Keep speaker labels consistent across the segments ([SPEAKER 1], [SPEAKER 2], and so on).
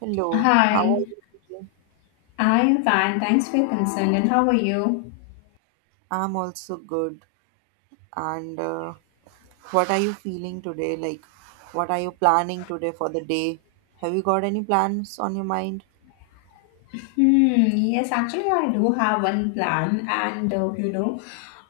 [SPEAKER 1] Hello, how are
[SPEAKER 2] Hi,
[SPEAKER 1] you today?
[SPEAKER 2] I am fine. Thanks for your concern. And how are you?
[SPEAKER 1] I'm also good. And what are you feeling today? Like, what are you planning today for the day? Have you got any plans on your mind?
[SPEAKER 2] Hmm, yes, actually, I do have one plan, and you know,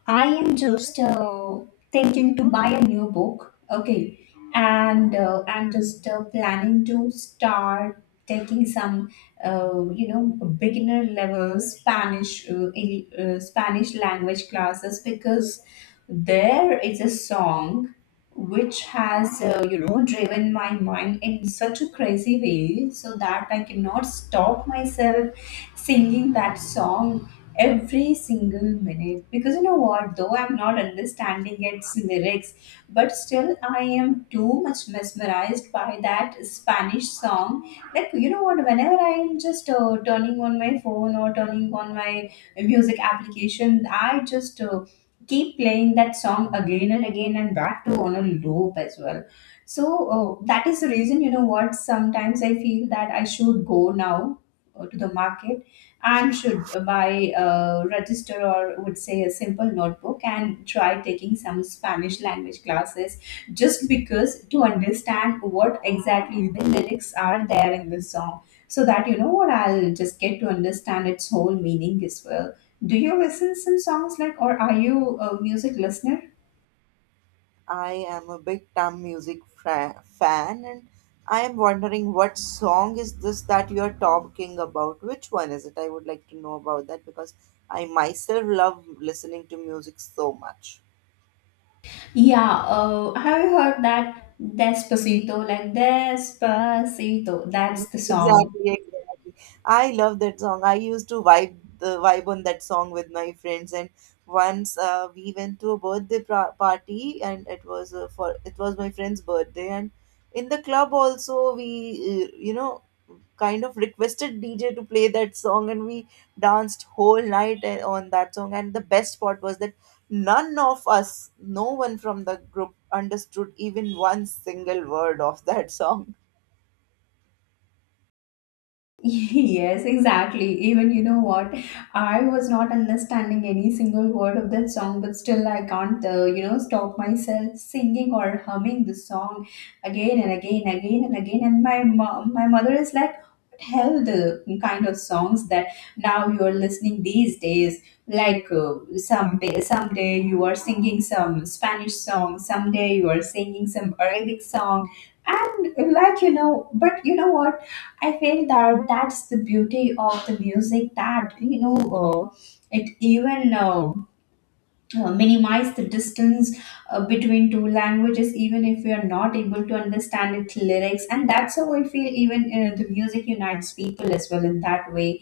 [SPEAKER 2] I am just thinking to buy a new book. Okay, and I'm just planning to start taking some, you know, beginner level Spanish, in, Spanish language classes, because there is a song which has, you know, driven my mind in such a crazy way so that I cannot stop myself singing that song every single minute. Because, you know what, though I'm not understanding its lyrics, but still I am too much mesmerized by that Spanish song. Like, you know what, whenever I am just turning on my phone or turning on my music application, I just keep playing that song again and again, and back to on a loop as well. So that is the reason, you know what, sometimes I feel that I should go now to the market and should buy a register, or would say a simple notebook, and try taking some Spanish language classes, just because to understand what exactly the lyrics are there in the song, so that, you know what, I'll just get to understand its whole meaning as well. Do you listen some songs, like, or are you a music listener?
[SPEAKER 1] I am a big Tam music fan, and I am wondering what song is this that you are talking about? Which one is it? I would like to know about that because I myself love listening to music so much.
[SPEAKER 2] Yeah, have you heard that Despacito, like Despacito? That's the
[SPEAKER 1] Yes,
[SPEAKER 2] song.
[SPEAKER 1] exactly, exactly. I love that song. I used to vibe the vibe on that song with my friends, and once we went to a birthday party, and it was my friend's birthday, and in the club also we uh, you know kind of requested DJ to play that song, and we danced whole night on that song. And the best part was that none of us, no one from the group, understood even one single word of that song.
[SPEAKER 2] Yes, exactly. Even you know what? I was not understanding any single word of that song, but still I can't, you know, stop myself singing or humming the song again and again, again and again. And my mother is like, "What hell the kind of songs that now you are listening these days? Like, someday you are singing some Spanish song, someday you are singing some Arabic song." And, like, you know, but you know what? I feel that that's the beauty of the music, that, you know, it even minimize the distance between two languages, even if we are not able to understand its lyrics, and that's how I feel, even the music unites people as well in that way.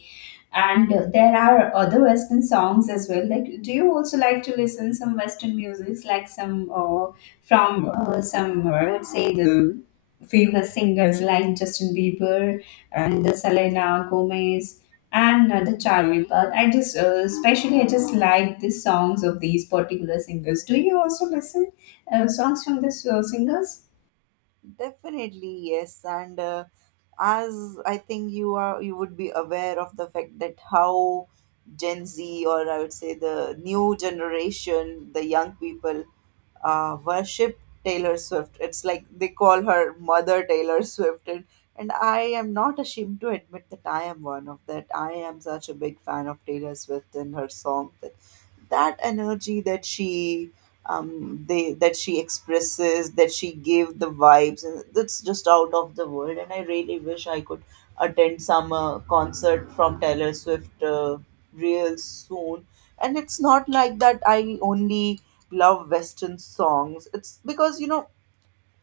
[SPEAKER 2] And there are other Western songs as well. Like, do you also like to listen some Western music, like some from some, I would say, the famous singers like Justin Bieber and the Selena Gomez and the Charlie. But I just, especially, I just like the songs of these particular singers. Do you also listen songs from these singers?
[SPEAKER 1] Definitely, yes. And as I think you would be aware of the fact that how Gen Z, or I would say the new generation, the young people, worship Taylor Swift. It's like they call her mother Taylor Swift, and I am not ashamed to admit that I am one of that. I am such a big fan of Taylor Swift and her song that that energy that she expresses, that she gave, the vibes, and that's just out of the world. And I really wish I could attend some concert from Taylor Swift real soon. And it's not like that I only love Western songs. It's because, you know,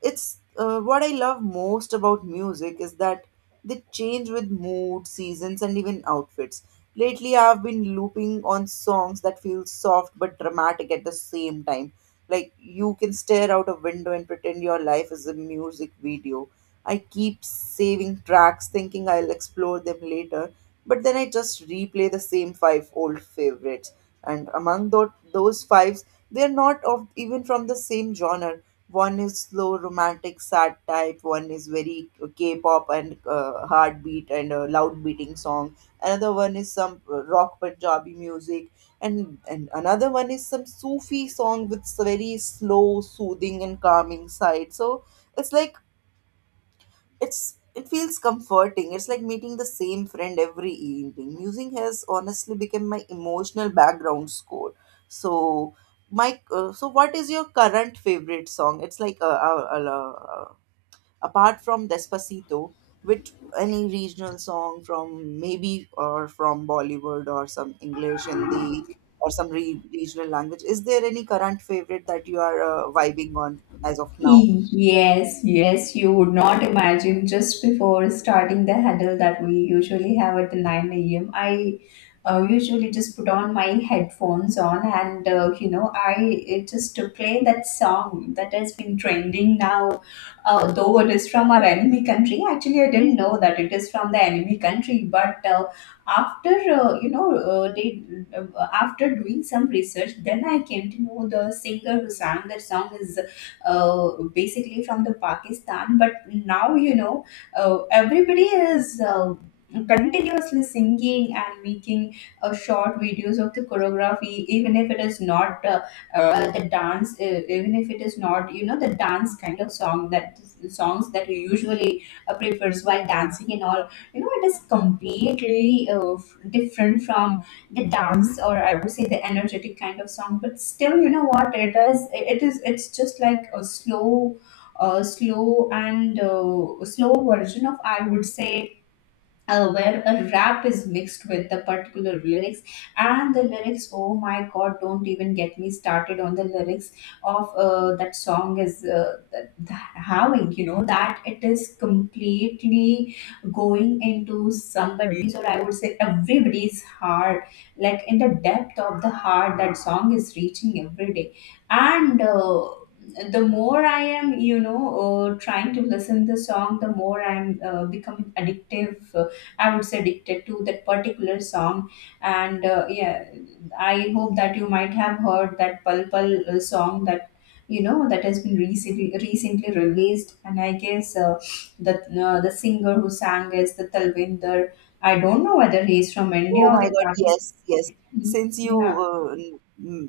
[SPEAKER 1] it's What I love most about music is that they change with mood, seasons, and even outfits. Lately, I've been looping on songs that feel soft but dramatic at the same time. Like you can stare out a window and pretend your life is a music video. I keep saving tracks thinking I'll explore them later, but then I just replay the same five old favorites. And among those fives, they're not of even from the same genre. One is slow romantic sad type, one is very k-pop and heartbeat and loud beating song, another one is some rock Punjabi music, and another one is some Sufi song with very slow soothing and calming side. So it's like it feels comforting. It's like meeting the same friend every evening. Music has honestly become my emotional background score. So my so what is your current favorite song? It's like apart from Despacito, with any regional song from maybe or from Bollywood or some English, Hindi, or some regional language, is there any current favorite that you are vibing on as of now?
[SPEAKER 2] Yes, yes, you would not imagine, just before starting the huddle that we usually have at the 9 a.m. I usually just put on my headphones on, and you know, I it just to play that song that has been trending now. Though it is from our enemy country, actually I didn't know that it is from the enemy country. But after you know they, uh, after doing some research, then I came to know the singer who sang that song is basically from the Pakistan. But now, you know, everybody is. Continuously singing and making short videos of the choreography, even if it is not the dance. Even if it is not, you know, the dance kind of song, that songs that you usually prefers while dancing and all, you know. It is completely different from the dance, or I would say the energetic kind of song. But still, you know what it does, it is, it's just like a slow, slow and slow version of, I would say, where a rap is mixed with the particular lyrics. And the lyrics, oh my God, don't even get me started on the lyrics of that song. Is that having, you know, that, it is completely going into somebody's, or I would say everybody's, heart, like in the depth of the heart. That song is reaching every day, and the more I am, you know, trying to listen the song, the more I'm becoming addictive, I would say addicted to that particular song. And yeah, I hope that you might have heard that Pal Pal song, that, you know, that has been recently released. And I guess the the singer who sang is the Talvinder. I don't know whether he is from
[SPEAKER 1] Oh
[SPEAKER 2] India or
[SPEAKER 1] my
[SPEAKER 2] the
[SPEAKER 1] God,
[SPEAKER 2] Pakistan.
[SPEAKER 1] yes, yes. Since you
[SPEAKER 2] Yeah.
[SPEAKER 1] uh, n-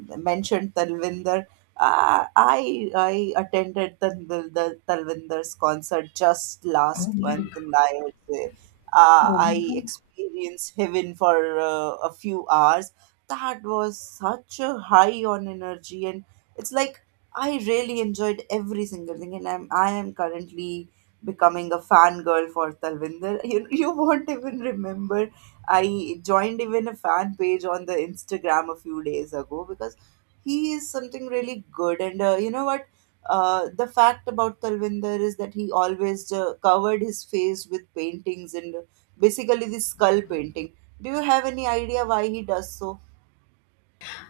[SPEAKER 1] m- mentioned Talvinder, I attended the Talvinder's concert just
[SPEAKER 2] Oh,
[SPEAKER 1] last
[SPEAKER 2] my God.
[SPEAKER 1] month, and I would say
[SPEAKER 2] Oh, my
[SPEAKER 1] I
[SPEAKER 2] God.
[SPEAKER 1] experienced heaven for a few hours. That was such a high on energy, and it's like I really enjoyed every single thing, and I am currently becoming a fangirl for Talvinder. You won't even remember I joined even a fan page on the Instagram a few days ago because he is something really good. And you know what? The fact about Talvinder is that he always covered his face with paintings, and basically the skull painting. Do you have any idea why he does so?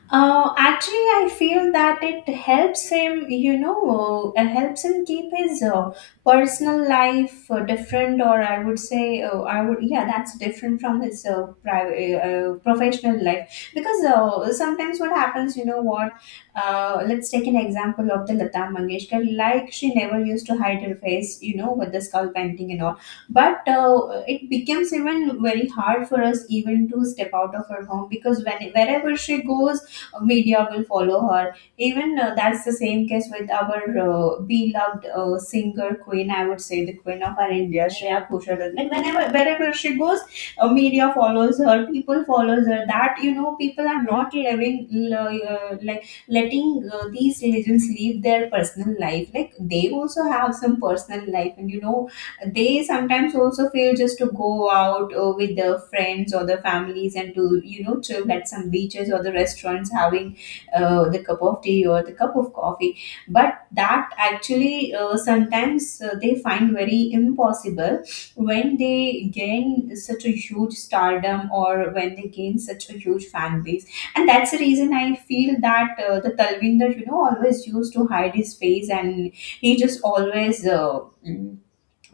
[SPEAKER 2] Actually, I feel that it helps him, you know, helps him keep his personal life different, or I would say, yeah, that's different from his private, professional life. Because sometimes what happens, you know, what, let's take an example of the Lata Mangeshkar, like she never used to hide her face, you know, with the skull painting and all. But it becomes even very hard for us even to step out of her home, because when, wherever she goes, media will follow her. Even that's the same case with our beloved singer queen, I would say the queen of our India, Shreya Ghoshal. Like whenever, wherever she goes, media follows her, people follows her. That, you know, people are not living like letting these religions live their personal life. Like, they also have some personal life, and you know they sometimes also feel just to go out with their friends or their families, and to, you know, chill at some beaches or the restaurants, having the cup of tea or the cup of coffee. But that actually sometimes they find very impossible, when they gain such a huge stardom or when they gain such a huge fan base. And that's the reason I feel that the Talvinder, you know, always used to hide his face, and he just always mm,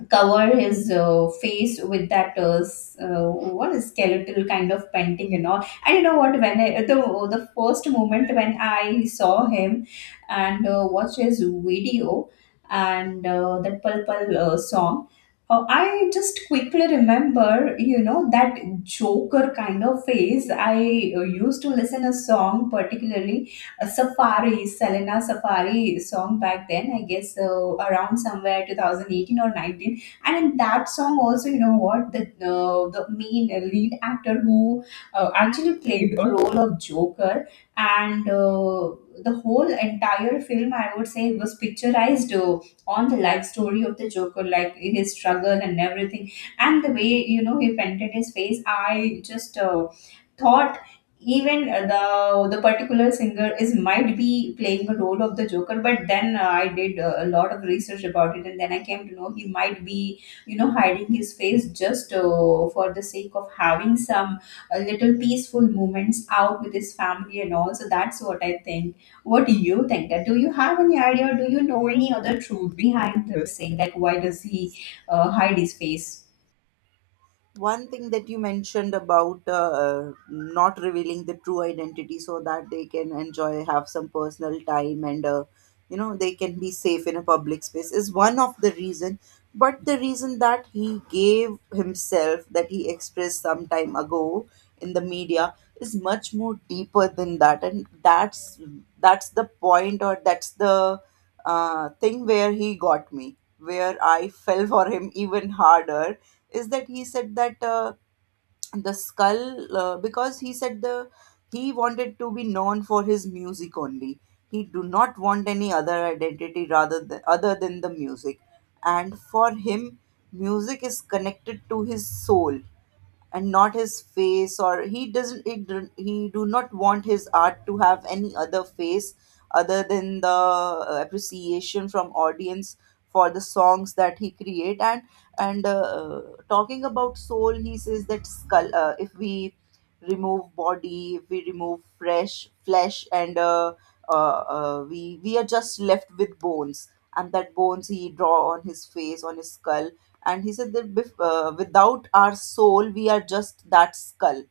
[SPEAKER 2] cover his face with that what is skeletal kind of painting and all. And you know what, when I, the first moment when I saw him and watched his video and that purple song, I just quickly remember, you know, that joker kind of face. I used to listen a song particularly, a Safari, Selena Safari song back then, I guess around somewhere 2018 or 19. And in that song also, you know what, the main lead actor who actually played the role of joker. And the whole entire film, I would say, was picturized on the life story of the joker, like his struggle and everything. And the way, you know, he painted his face, I just thought, even the particular singer is might be playing the role of the joker. But then I did a lot of research about it, and then I came to know he might be, you know, hiding his face just for the sake of having some little peaceful moments out with his family and all. So that's what I think. What do you think? That, do you have any idea, or do you know any other truth behind this saying, like why does he hide his face?
[SPEAKER 1] One thing that you mentioned about not revealing the true identity so that they can enjoy, have some personal time, and they can be safe in a public space, is one of the reason. But the reason that he gave himself, that he expressed some time ago in the media, is much more deeper than that. And that's the point, or that's the thing where he got me, where I fell for him even harder, is that he said that the skull because he said the he wanted to be known for his music only. He do not want any other identity rather than, other than, the music. And for him, music is connected to his soul, and not his face. Or he doesn't, he do not want his art to have any other face other than the appreciation from audience for the songs that he create. And talking about soul, he says that skull, if we remove body, if we remove fresh flesh, and uh, we are just left with bones, and that bones he draw on his face, on his skull. And he said that without our soul we are just that skull.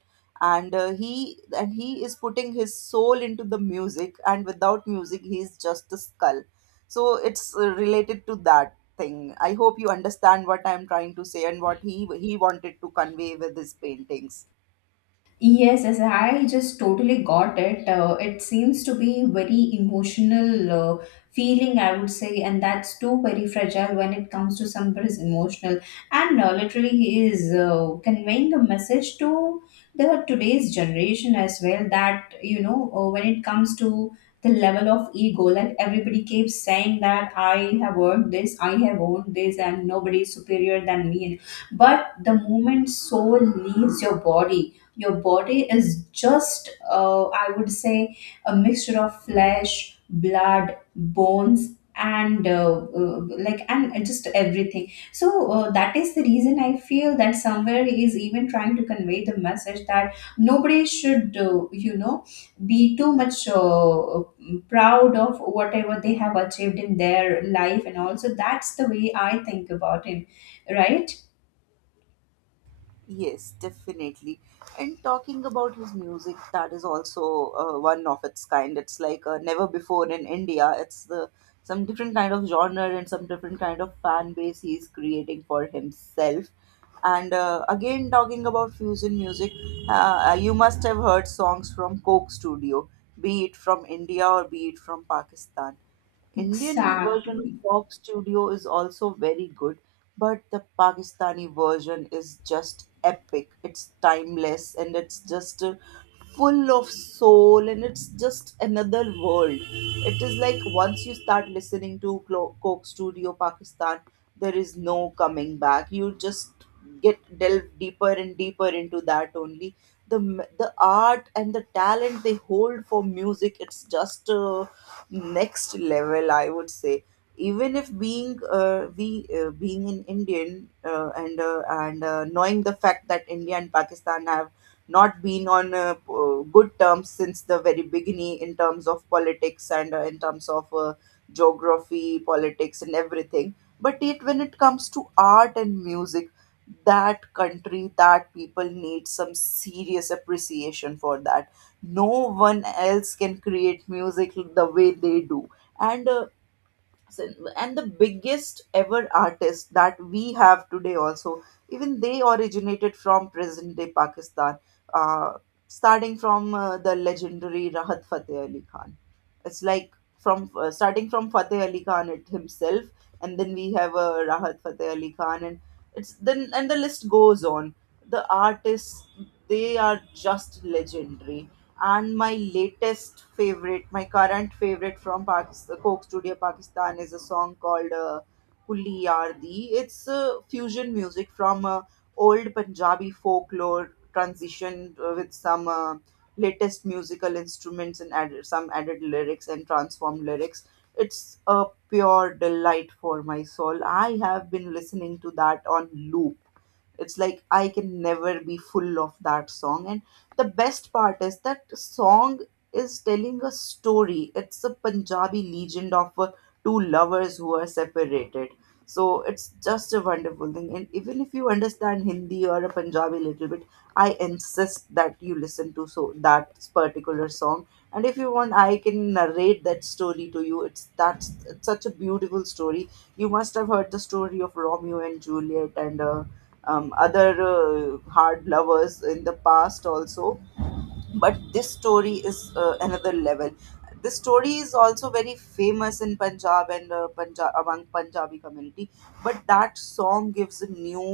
[SPEAKER 1] And he is putting his soul into the music, and without music he is just a skull. So it's related to that thing. I hope you understand what I'm trying to say and what he wanted to convey with his paintings.
[SPEAKER 2] Yes, yes, I just totally got it. It seems to be very emotional, uh, feeling, I would say, and that's too very fragile when it comes to somebody's emotional. And literally, he is conveying a message to the today's generation as well, that, you know, when it comes to the level of ego, like everybody keeps saying that I have earned this, I have owned this, and nobody is superior than me. But the moment soul leaves your body, your body is just, I would say, a mixture of flesh, blood, bones, and, like, and just everything. So that is the reason I feel that somewhere he is even trying to convey the message that nobody should, you know, be too much proud of whatever they have achieved in their life. And also that's the way I think about him, right?
[SPEAKER 1] Yes, definitely. And talking about his music, that is also one of its kind. It's like never before in India. It's the some different kind of genre and some different kind of fan base he's creating for himself. And again, talking about fusion music, you must have heard songs from Coke Studio, be it from India or be it from Pakistan. Indian version
[SPEAKER 2] Exactly.
[SPEAKER 1] of Fox Studio is also very good, but the Pakistani version is just epic. It's timeless and it's just full of soul, and it's just another world. It is like once you start listening to Coke Studio Pakistan, there is no coming back. You just get delve deeper and deeper into that only. The art and the talent they hold for music, it's just next level, I would say. Even if being an Indian, and knowing the fact that India and Pakistan have not been on good terms since the very beginning in terms of politics, and in terms of geography, politics, and everything, but it when it comes to art and music, that country, that people need some serious appreciation for that. No one else can create music the way they do. And s- and the biggest ever artist that we have today also, even they originated from present day Pakistan, uh, starting from the legendary Rahat Fateh Ali Khan. It's like, from starting from Fateh Ali Khan it himself, and then we have Rahat Fateh Ali Khan, and it's then and the list goes on. The artists, they are just legendary. And my latest favorite, my current favorite from Pakistan, Coke Studio Pakistan, is a song called Kulli Yardi. It's fusion music from old Punjabi folklore, transitioned with some latest musical instruments, and some added lyrics and transformed lyrics. It's a pure delight for my soul. I have been listening to that on loop. It's like I can never be full of that song. And the best part is, that song is telling a story. It's a Punjabi legend of two lovers who are separated. So it's just a wonderful thing, and even if you understand Hindi or a Punjabi little bit, I insist that you listen to so that particular song. And if you want, I can narrate that story to you. It's, that's it's such a beautiful story. You must have heard the story of Romeo and Juliet and other hard lovers in the past also, but this story is another level. This story is also very famous in Punjab, and Punjab, among Punjabi community, but that song gives a new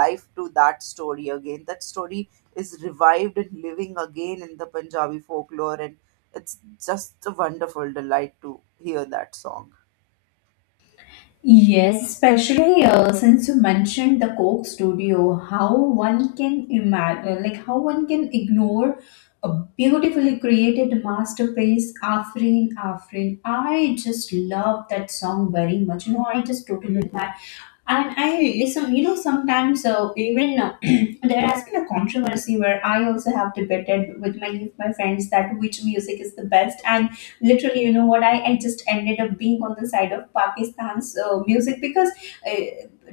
[SPEAKER 1] life to that story again. That story is revived and living again in the Punjabi folklore, and it's just a wonderful delight to hear that song.
[SPEAKER 2] Yes, especially since you mentioned the Coke Studio, how one can imagine, like how one can ignore a beautifully created masterpiece, Afrin Afrin. I just love that song very much. You know, I just totally. And I, some, you know, sometimes even there has been a controversy where I also have debated with many of my friends, that which music is the best. And literally, you know what, I just ended up being on the side of Pakistan's music. Because uh,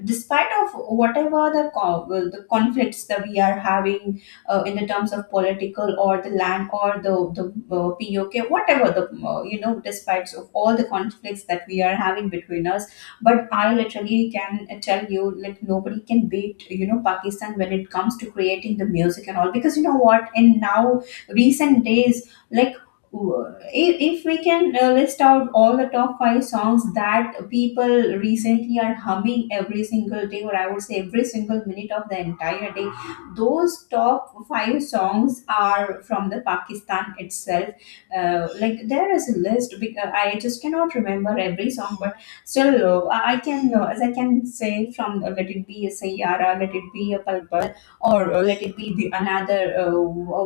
[SPEAKER 2] despite of whatever the conflicts that we are having in the terms of political or the land or the POK, whatever you know, despite of all the conflicts that we are having between us, but I literally can tell you, like, nobody can beat, you know, Pakistan when it comes to creating the music and all. Because, you know what, in now recent days, like, w- if we can list out all the top five songs that people recently are humming every single day, or I would say every single minute of the entire day, those top five songs are from the Pakistan itself. Like, there is a list because I just cannot remember every song, but still low. I can know, as I can say, from let it be a Sayara, let it be a Palpal, or let it be the another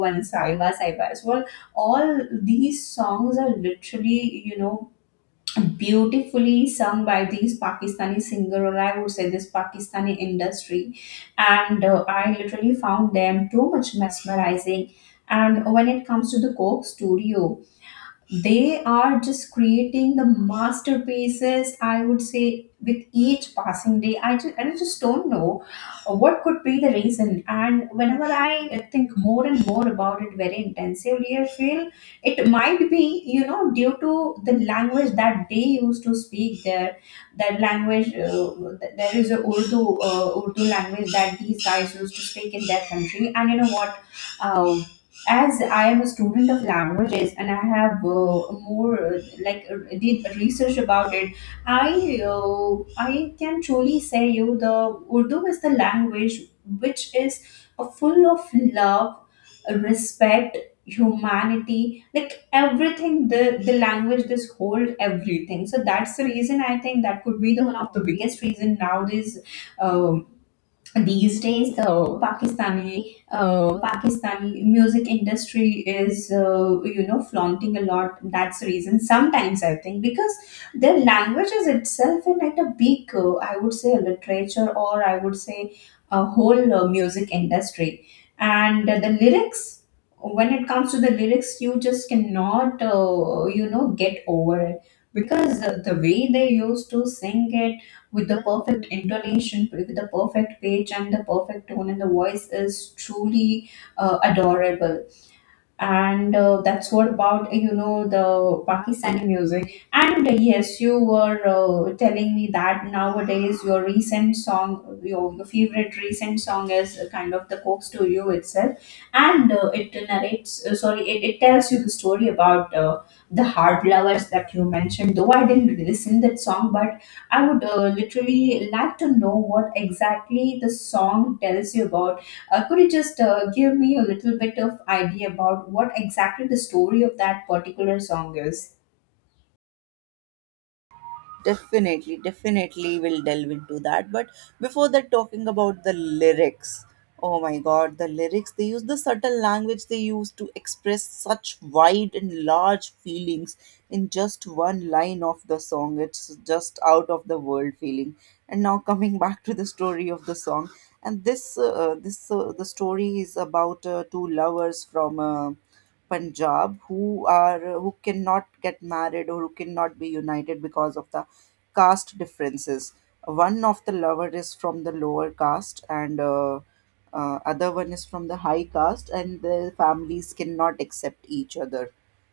[SPEAKER 2] one, Saiba Saiba as well. All these songs are literally, you know, beautifully sung by these Pakistani singer, or I would say this Pakistani industry. And I literally found them too much mesmerizing. And when it comes to the Coke Studio, they are just creating the masterpieces, I would say, with each passing day. I just don't know what could be the reason. And whenever I think more and more about it very intensively, I feel it might be, you know, due to the language that they used to speak there. That language, there is a Urdu, Urdu language that these guys used to speak in their country. And you know what, Uh, as I am a student of languages and I have more, did research about it, I can truly say you the Urdu is the language which is full of love, respect, humanity, like everything. The language this hold everything. So that's the reason I think that could be the one of the biggest reason nowadays. uh, these days the Pakistani, Pakistani music industry is, you know, flaunting a lot. That's the reason sometimes I think, because their language is itself in at a big, I would say a literature, or I would say a whole music industry. And the lyrics, when it comes to the lyrics, you just cannot, you know, get over it. Because the way they used to sing it, with the perfect intonation, with the perfect pitch, and the perfect tone, and the voice is truly adorable. And that's what about, you know, the Pakistani music. And yes, you were telling me that nowadays your recent song, your favorite recent song is kind of the Coke Studio itself. And it narrates, sorry, it tells you the story about the hard lovers that you mentioned, though I didn't listen that song. But I would literally like to know what exactly the song tells you about. Could you just give me a little bit of idea about what exactly the story of that particular song is?
[SPEAKER 1] Definitely, definitely, we'll delve into that. But before that, talking about the lyrics. Oh my God, the lyrics. They use the subtle language they use to express such wide and large feelings in just one line of the song. It's just out of the world feeling. And now, coming back to the story of the song. And this, this the story is about two lovers from Punjab, who are who cannot get married or who cannot be united because of the caste differences. One of the lover is from the lower caste, and other one is from the high caste, and the families cannot accept each other.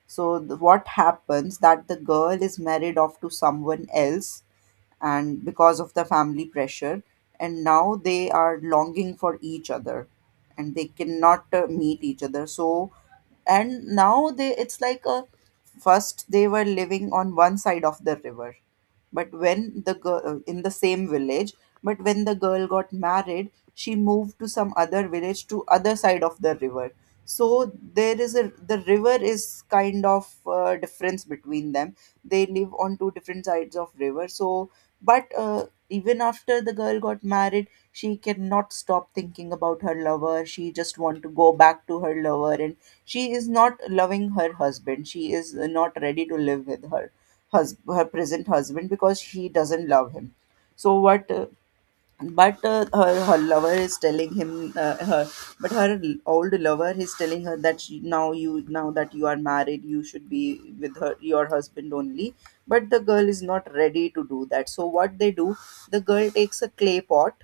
[SPEAKER 1] So what happens that the girl is married off to someone else, and because of the family pressure, and now they are longing for each other, and they cannot meet each other. So and now they it's like a first they were living on one side of the river, but when the girl in the same village but when the girl got married, she moved to some other village to other side of the river. So there is a the river is kind of difference between them. They live on two different sides of river. So but Even after the girl got married, she cannot stop thinking about her lover. She just want to go back to her lover, and she is not loving her husband. She is not ready to live with her her present husband because she doesn't love him. So what but her, her lover is telling him her But her old lover is telling her that now you now that you are married, you should be with her your husband only. But the girl is not ready to do that. So what they do, the girl takes a clay pot.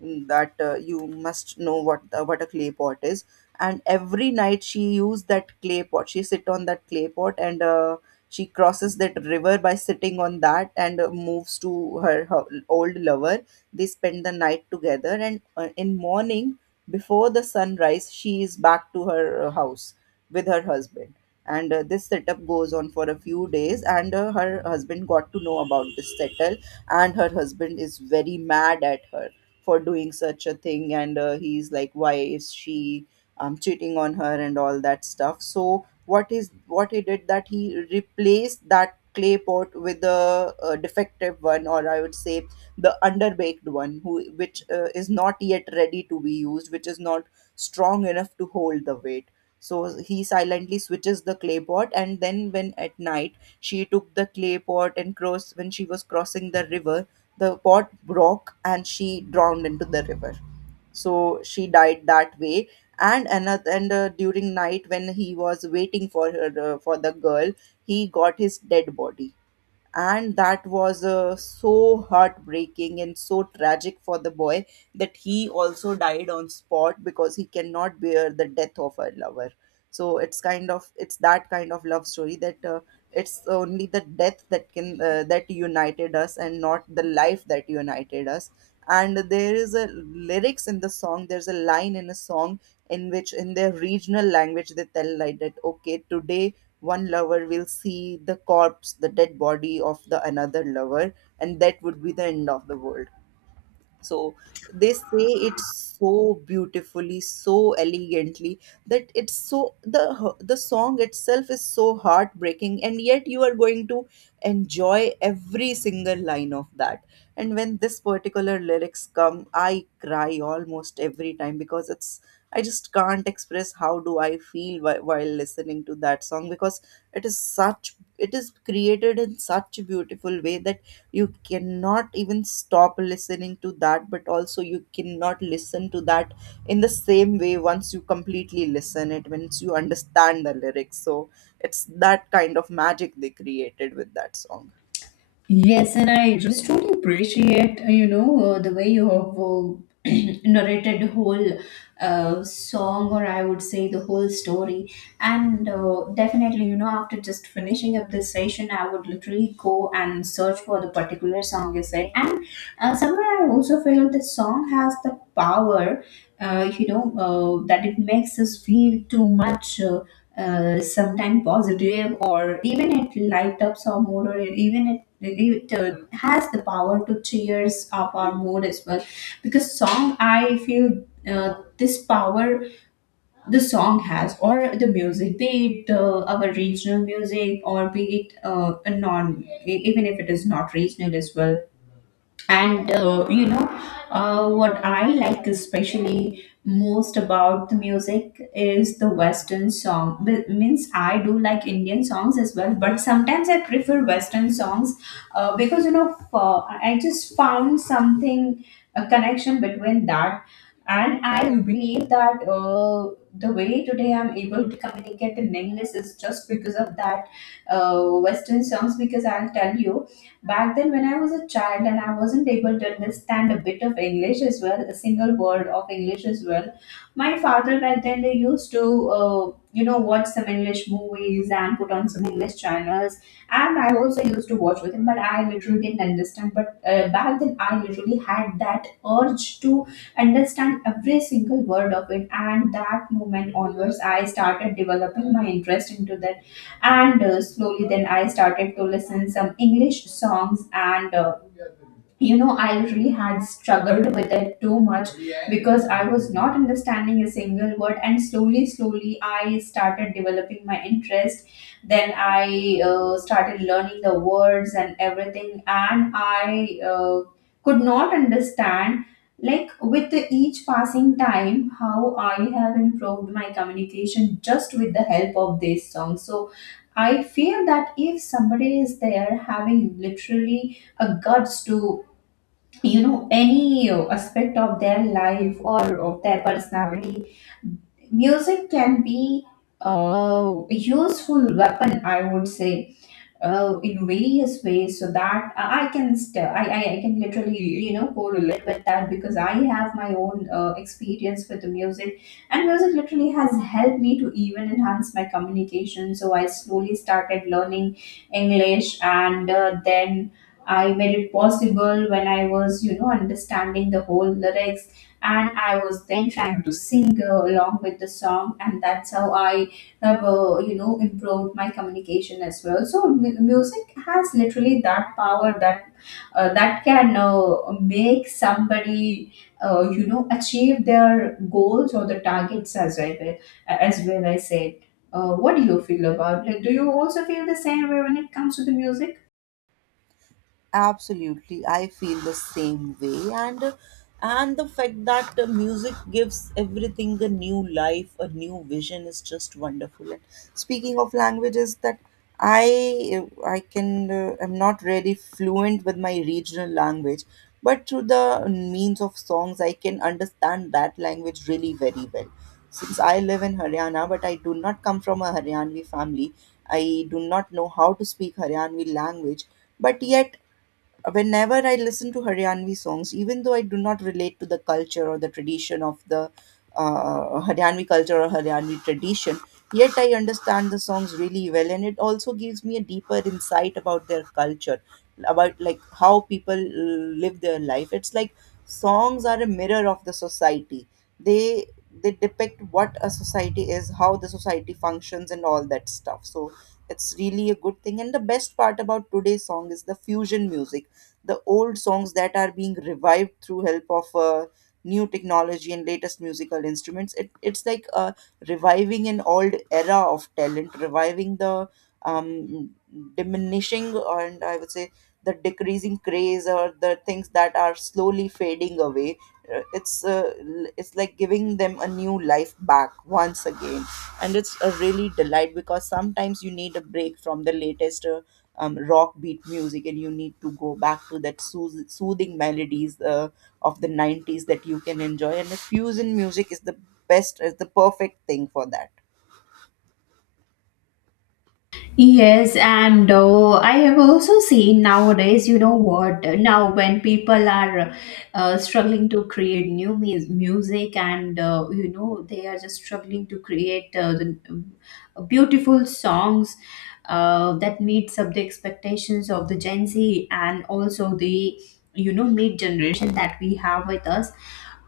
[SPEAKER 1] That You must know what a clay pot is. And every night she used that clay pot. She sit on that clay pot and she crosses that river by sitting on that, and moves to her old lover. They spend the night together, and in morning, before the sunrise, she is back to her house with her husband. And this setup goes on for a few days, and her husband got to know about this settle, and her husband is very mad at her for doing such a thing. And he's like, why is she cheating on her and all that stuff. So what he did, that he replaced that clay pot with a defective one, or I would say the underbaked one, who which is not yet ready to be used, which is not strong enough to hold the weight. So he silently switches the clay pot, and then when at night she took the clay pot and cross when she was crossing the river, the pot broke and she drowned into the river. So she died that way. And another and During night, when he was waiting for her, for the girl, he got his dead body, and that was so heartbreaking and so tragic for the boy that he also died on spot because he cannot bear the death of a lover. So it's kind of it's that kind of love story that it's only the death that can that united us, and not the life that united us. And there is a lyrics in the song, there's a line in a song in which in their regional language they tell like that, okay, today one lover will see the corpse, the dead body of the another lover, and that would be the end of the world. So they say it so beautifully, so elegantly, that it's so the song itself is so heartbreaking, and yet you are going to enjoy every single line of that. And when this particular lyrics come, I cry almost every time because it's I just can't express how do I feel while, listening to that song, because it is such it is created in such a beautiful way that you cannot even stop listening to that, but also you cannot listen to that in the same way once you completely listen it, once you understand the lyrics. So it's that kind of magic they created with that song.
[SPEAKER 2] Yes, and I just truly appreciate, you know, the way you have narrated the whole song, or I would say the whole story. And definitely, you know, after just finishing up this session, I would literally go and search for the particular song you said. And somewhere I also feel the song has the power, you know, that it makes us feel too much. Sometimes positive, or even it light up our mood, or even it has the power to cheers up our mood as well. Because song, I feel, this power the song has, or the music, be it our regional music, or be it a non e, even if it is not regional as well. And you know, what I like especially most about the music is the western song. Means, I do like Indian songs as well, but sometimes I prefer western songs. Because, you know, I just found something, a connection between that. And I believe that the way today I'm able to communicate in English is just because of that uh, western songs. Because I'll tell you, back then, when I was a child and I wasn't able to understand a bit of English as well, a single word of English as well, my father back then they used to, you know, watch some English movies and put on some English channels. And I also used to watch with him, but I literally didn't understand. But back then, I literally had that urge to understand every single word of it. And that moment onwards, I started developing my interest into that. And slowly then I started to listen some English songs. And you know, I really had struggled with it too much, because I was not understanding a single word. And slowly slowly I started developing my interest. Then I started learning the words and everything. And I could not understand, like, with each passing time, how I have improved my communication just with the help of this song. So I feel that if somebody is there having literally a guts to, you know, any aspect of their life or of their personality, music can be a useful weapon, I would say, in various ways. So that I can still, I can literally, you know, correlate with that, because I have my own experience with the music. And music literally has helped me to even enhance my communication. So I slowly started learning English. And then I made it possible when I was, you know, understanding the whole lyrics. And I was then trying to sing along with the song. And that's how I have, you know, improved my communication as well. So music has literally that power, that that can make somebody, you know, achieve their goals or the targets, as I will as well I said. What do you feel about, like, do you also feel the same way when it comes to the music?
[SPEAKER 1] Absolutely, I feel the same way, and the fact that the music gives everything a new life, a new vision is just wonderful. And speaking of languages, that I can I'm not really fluent with my regional language, but through the means of songs, I can understand that language really very well. Since I live in Haryana, but I do not come from a Haryanvi family, I do not know how to speak Haryanvi language, but yet whenever I listen to Haryanvi songs, even though I do not relate to the culture or the tradition of the Haryanvi culture or Haryanvi tradition, yet I understand the songs really well, and it also gives me a deeper insight about their culture, about like how people live their life. It's like songs are a mirror of the society. They they depict what a society is, how the society functions, and all that stuff. So it's really a good thing. And the best part about today's song is the fusion music, the old songs that are being revived through help of new technology and latest musical instruments. It's like reviving an old era of talent, reviving the um, diminishing, and I would say the decreasing craze, or the things that are slowly fading away. Uh, it's uh, it's like giving them a new life back once again, and it's a really delight because sometimes you need a break from the latest rock beat music, and you need to go back to that soothing melodies of the 90s that you can enjoy. And the fusion music is the perfect thing for that.
[SPEAKER 2] Yes, and I have also seen nowadays, you know what, now when people are struggling to create new music, and, you know, they are just struggling to create the beautiful songs that meets up the expectations of the Gen Z, and also the, you know, mid generation that we have with us.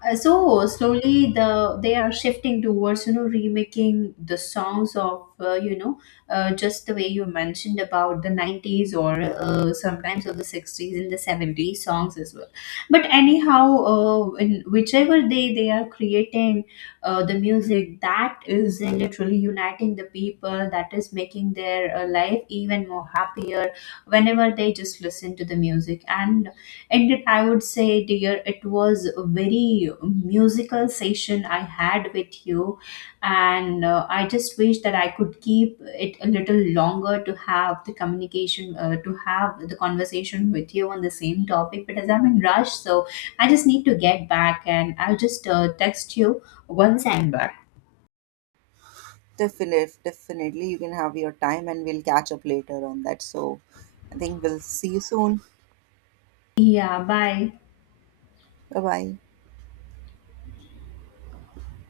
[SPEAKER 2] So slowly they are shifting towards, you know, remaking the songs of, you know, just the way you mentioned, about the 90s, or sometimes of the 60s and the 70s songs as well. But anyhow, in whichever they are creating the music, that is literally uniting the people, that is making their life even more happier whenever they just listen to the music. And that, I would say, dear, it was a very musical session I had with you. And I just wish that I could keep it a little longer to have the communication, to have the conversation with you on the same topic. But as I'm in rush, so I just need to get back, and I'll just text you once I'm back.
[SPEAKER 1] Definitely, definitely. You can have your time and we'll catch up later on that. So I think we'll see you soon.
[SPEAKER 2] Yeah, bye.
[SPEAKER 1] Bye bye.